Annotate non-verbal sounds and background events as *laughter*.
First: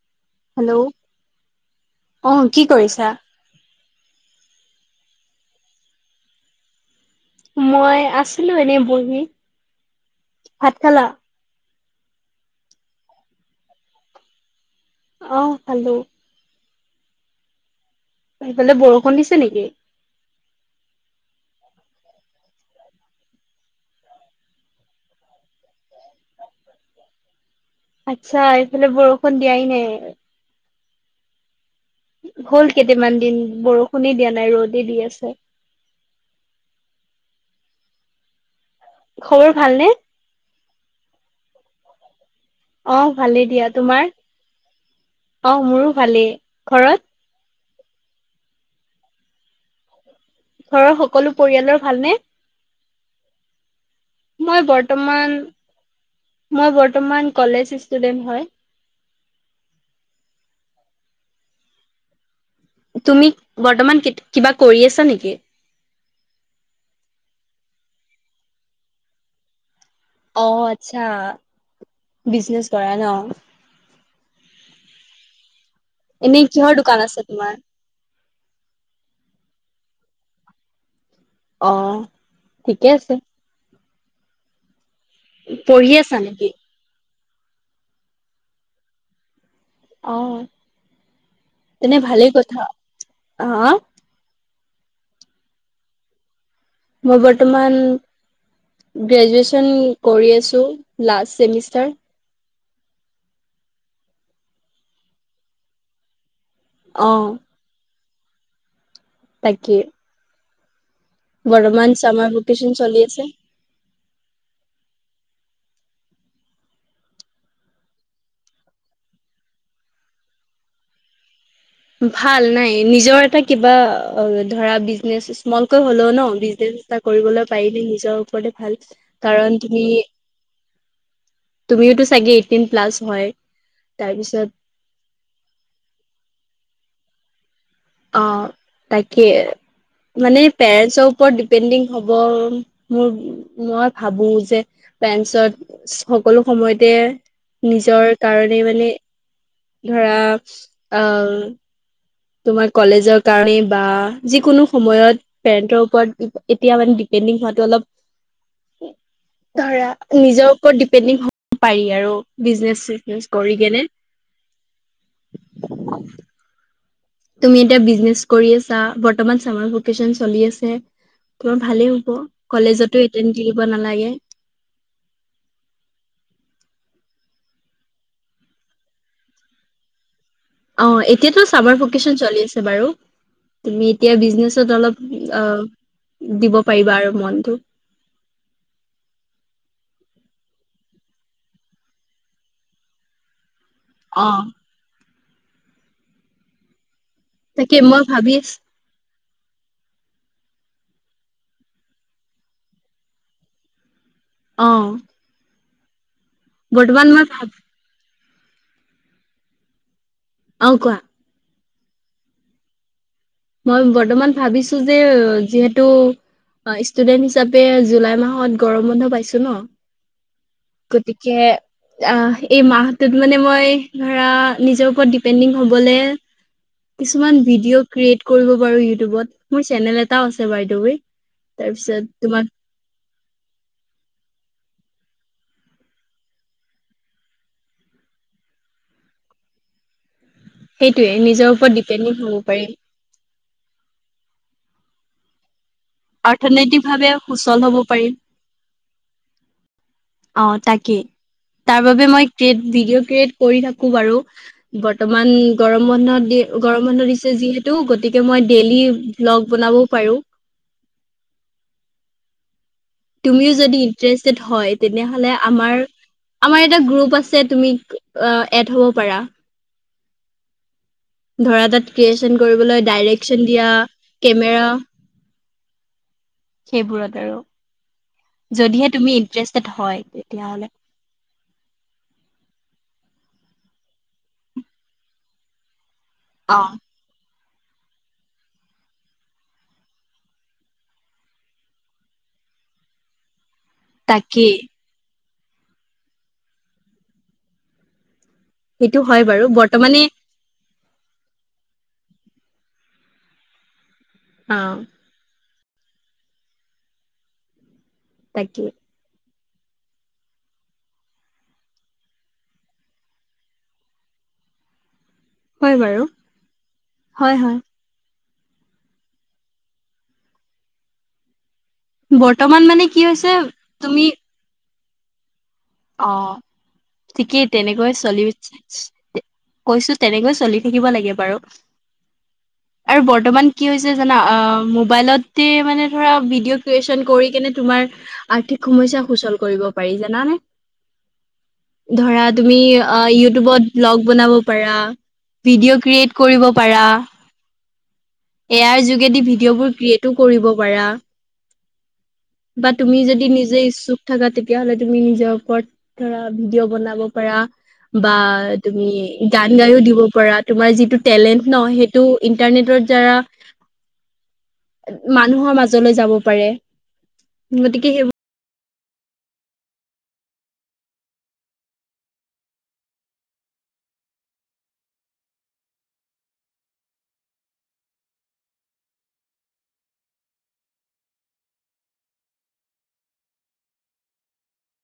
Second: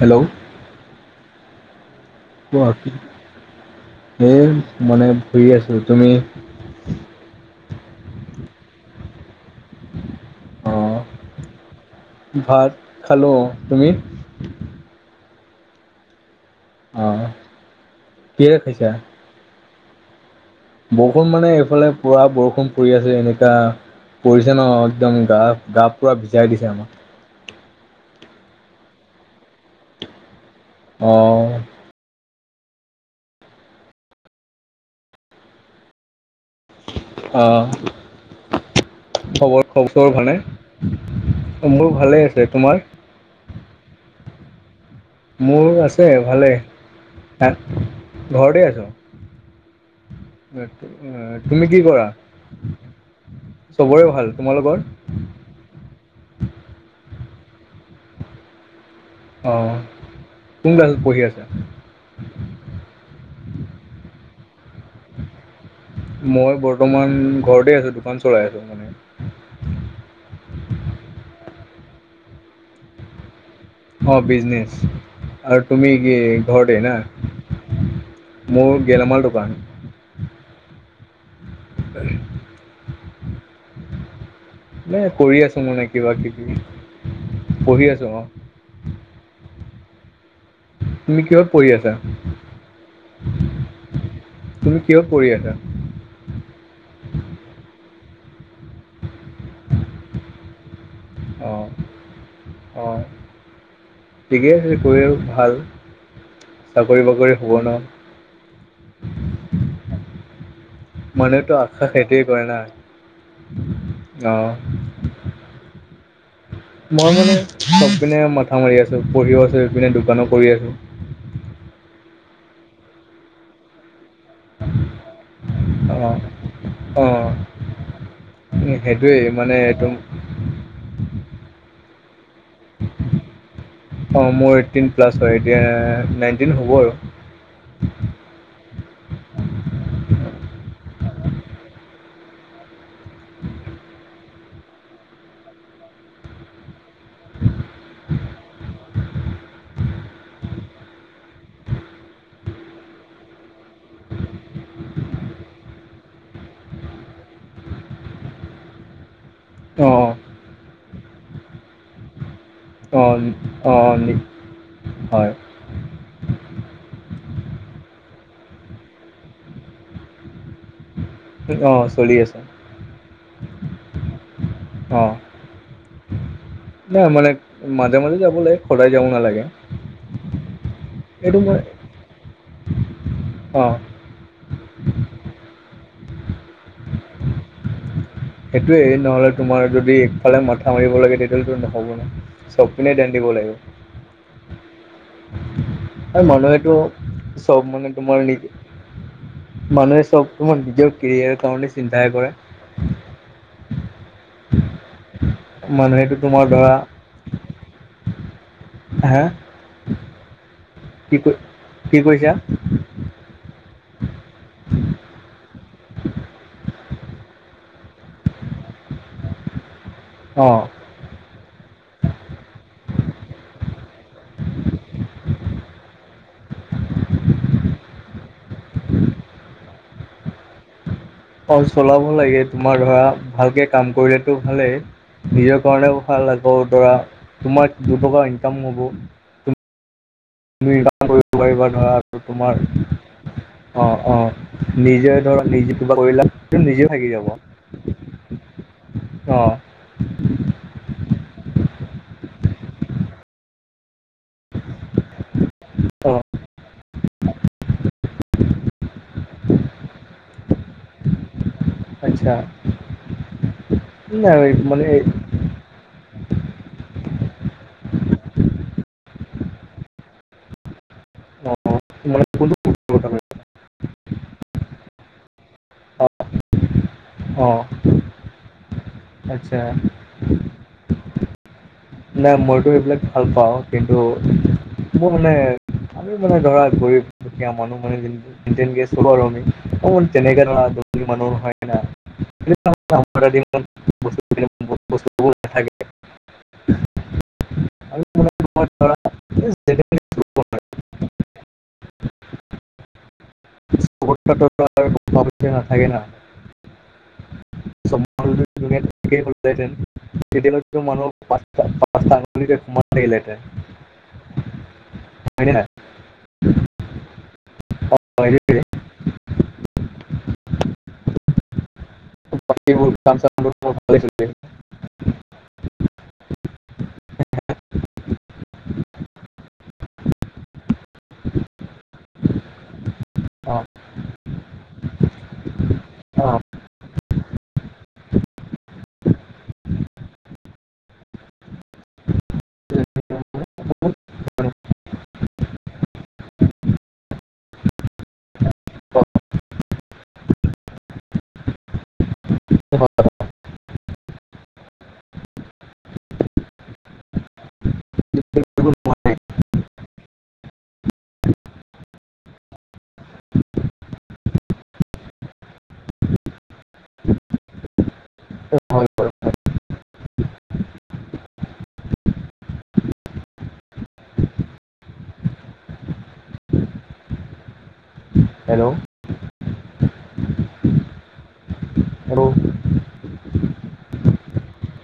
Hello hello কোৱা কি এ মানে ঘুৰি আছিলো তুমি মই আছিলো এনেই বহি ভাত অঁ খালা ভাত খালোঁ তুমি অ খালোঁ অঁ কিহেৰে হেফালে খাইছা বৰষুণ দিছে নেকি বৰষুণ মানে এইফালে পুৰা বৰষুণ পৰি আছে এনেকা পৰিছে ন একদম গা গা পুৰা ভিজাই দিছে আমাক আচ্ছা এইফালে বৰষুণ দিয়াই নাই অঁ হ'ল কেইটামান দিন বৰষুণে দিয়া নাই ৰ'দে দি আছে অ খবৰ খবৰ চবৰ ভাল নে অ মোৰ ভালে আছে তোমাৰ অ ভালেই দিয়া তোমাৰ অ মোৰ মোৰো আছে ভালেই ঘৰত? তাৰ ঘৰতে আছোঁ ঘৰৰ সকলো তুমি কি পৰিয়ালৰ কৰা ভালনে? চবৰে ভাল মই তোমালোকৰ বৰ্তমান মই বৰ্তমান কলেজ ষ্টুডেন্ট হয়। অ', কোন ক্লাছত পঢ়ি আছা? তুমি বৰ্তমান কিবা কৰি আছা নেকি? মই বৰ্তমান ঘৰতে আছো দোকান চলাই আছো মানে। অ' আচ্ছা, বিজনেছ কৰা ন'? অ', বিজনেচ আৰু তুমি কি এনেই কিহৰ ঘৰতে দোকান আছে তোমাৰ? ন'? মোৰ গেলামাল দোকান। অ', ঠিকে আছে। মানে কৰি আছো মানে পঢ়ি কিবা আছা নেকি? কিবি পঢ়ি আছো অ'। অ', তুমি কিহত পঢ়ি আছা তেনে ভালেই কথা, আহ? তুমি কিহত পঢ়ি আছা? মই বৰ্তমান গ্ৰেজুৱে্চন কৰি আছোঁ। অ', অ', ঠিকে আছে কৰিলে ভাল। অ চাকৰি-বাকৰি হ'ব ন'! তাকে। মানুহেতো আশা বৰ্তমান সেইটোৱে চামাৰ কৰে না, ভেকেচন চলি আছে আহ। মই মানে চবপিনে মথা মাৰি আছোঁ, পঢ়িও আছো ইপিনে দোকানো কৰি আছোঁ। ভাল নাই নিজৰ এটা কিবা অ', ধৰা বিজনেছ স্মলকৈ হ'লেও অঁ ন' বিজনেচ এটা অঁ কৰিবলৈ পাৰিলে নিজৰ ওপৰতে ভাল। সেইটোৱেই কাৰণ মানে একদম। তুমি তো চাগে এইটিন প্লাছ হয় অ', তাৰপিছত মোৰ এইটটিন প্লাছ হয়, এতিয়া নাইনটিন হ'ব আৰু। অ', তাকে। মানে পেৰেন্টছৰ ওপৰত ডিপেণ্ডিং হ'ব মোৰ মই ভাবো যে, পেৰেণ্টছৰ সকলো সময়তে নিজৰ কাৰণে, মানে ধৰা অ' তোমাৰ কলেজৰ কাৰণে, বা যিকোনো সময়ত পেৰেণ্ন্টৰ ওপৰত এতিয়া মানে ডিপেণ্ডিং হোৱাটো অলপ *inaudible* ধৰা নিজৰ ওপৰত ডিপেণ্ডিং হ'ব পাৰি আৰু। অঁ বিজনেছ-চিজনেছ কৰি কেনে অঁ অঁ হয় তুমি এতিয়া বিজনেচ কৰি আছা বৰ্তমান চামাৰ ভকেচন চলি আছে। তোমাৰ অঁ ভালেই চলি হ'ব আছে কলেজতো এটেণ্ড দিব নালাগে। অ'। নাই মানে মাজে মাজে যাব লাগে সদায় যাব নালাগে। অ', এইটো এতিয়াতো মই চাবাৰ ভেকেচন চলি আছে বাৰু অঁ তুমি এতিয়া বিজনেছত অলপ দিব পাৰিবা আৰু মনটো। সেইটোয়ে নহ'লে তোমাৰ যদি একফালে মাথা মাৰিব লাগে তেতিয়াহ'লেটো নহ'ব ন'। চব পিনে ধ্যান দিব লাগিব। অ'। আৰু মানুহটো চ'ব তাকে মানে মই তোমাৰ ভাবি নিজে আছো মানুহে চব তোমাৰ নিজৰ কেৰিয়াৰ কাৰনে চিন্তাহে কৰে। অ'। মানুহেটো বৰ্তমান মই ভা- হে অ কোৱা? কি ক কি কৈছা? মই বৰ্তমান ভাবিছো যে যিহেতু, অ ষ্টুডেণ্ট হিচাপে জুলাই মাহত গৰম বন্ধ পাইছো ন? অ গতিকে এই মাহটোত মানে মই ধৰা নিজৰ ওপৰত ডিপেণ্ডিং হ'বলে কিছুমান ভিডিঅ' ক্ৰিয়েট কৰিব পাৰো ইউটিউবত। মোৰ চেনেল এটাও আছে বাইদেউৱ। অ চলাব লাগে তোমাৰ ধৰা ভালকে কাম কৰিলেতো ভালেই। নিজৰ কাৰণেও ভাল লাগব দৰা তোমাৰ দুটকা ইনকাম হ'ব। সেইটোৱে *unintelligible* নিজৰ পাৰিবা ওপৰত ধৰা ডিপেণ্ডিং হ'ব তোমাৰ পাৰি। অ অ নিজে ধৰক নিজে কিবা কৰিল নিজে অৰ্থনৈতিকভাৱে ভাগি যাব সুচল হ'ব পাৰিম। অ অ' তাকেই তাৰ বাবে মই ক্ৰিয়েট ভিডিঅ' ক্ৰিয়েট কৰি থাকো বাৰু। বৰ্তমান গৰম অ বন্ধ দি গৰম বন্ধ দিছে যিহেতু, গতিকে মই ডেইলি ভ্লগ বনাবও পাৰোঁ। আচ্ছা তুমিও যদি ইন্টাৰেষ্টেড নাই হয় মানে তেনেহ'লে, আমাৰ আমাৰ এটা গ্ৰুপ আছে তুমি এড হ'ব পাৰা। অ ধৰা তাত মানে ক্ৰিয়েচন কৰিবলৈ কোনটো ডাইৰেকচন দিয়া কেমেৰা। অ সেইবোৰত আৰু। অ যদিহে তুমি আচ্ছা ইন্টাৰেষ্টেড হয় তেতিয়াহলে। নাই মইতো এইবিলাক ভাল পাওঁ। কিন্তু মোৰ মানে আমি মানে ধৰা অ' গৰীব দুখীয়া মানুহ ম চলো আৰু আমি অ তেনেকে *unintelligible* ধী মানুহ হয় ন তাকেই। *unintelligible* সেইটো হয় বাৰু *unintelligible* বৰ্তমানে অ' *unintelligible* না থাকে না। তাকে *unintelligible* তেতিয়া মানুহক *unintelligible* হয় বাৰু। হয়, হয়। হয় *unintelligible* বৰ্তমান মানে কি কাম হৈছে চামবোৰ মোৰ ভালেই তুমি। চলি অ ঠিকেই তেনেকৈয় চলি, কৈছো তেনেকৈয় চলি। থাকিব লাগে বাৰু। *unintelligible* আৰু বৰ্তমান কি হৈছে জানা? মোবাইলতে মানে ধৰা ভিডিঅ' ক্ৰিয়েচন কৰি কেনে তোমাৰ। আৰ্থিক সমস্যা সুচল কৰিব পাৰি জানা? ধৰা তুমি ইউটিউবত ব্লগ বনাব পাৰা, ভিডিঅ ক্ৰিয়েট কৰিব পাৰা। এয়াৰ যোগেদি ভিডিঅ' বোৰ ক্ৰিয়েটো কৰিব পাৰা। বা তুমি যদি নিজে ইচ্ছুক থাকা তেতিয়াহ'লে তুমি নিজক। ধৰা ভিডিঅ' বনাব পাৰা, বা আছে অ তুমি অ গান গাইও দিব পাৰা। কৰা তোমাৰ যিটো টেলেণ্ট ন' সেইটো ইন্টাৰনেটৰ জাৰা মানুহৰ মাজলৈ যাব পাৰে, গতিকে সেইবোৰ হয় হয় হেল্ল'। হেল্ল'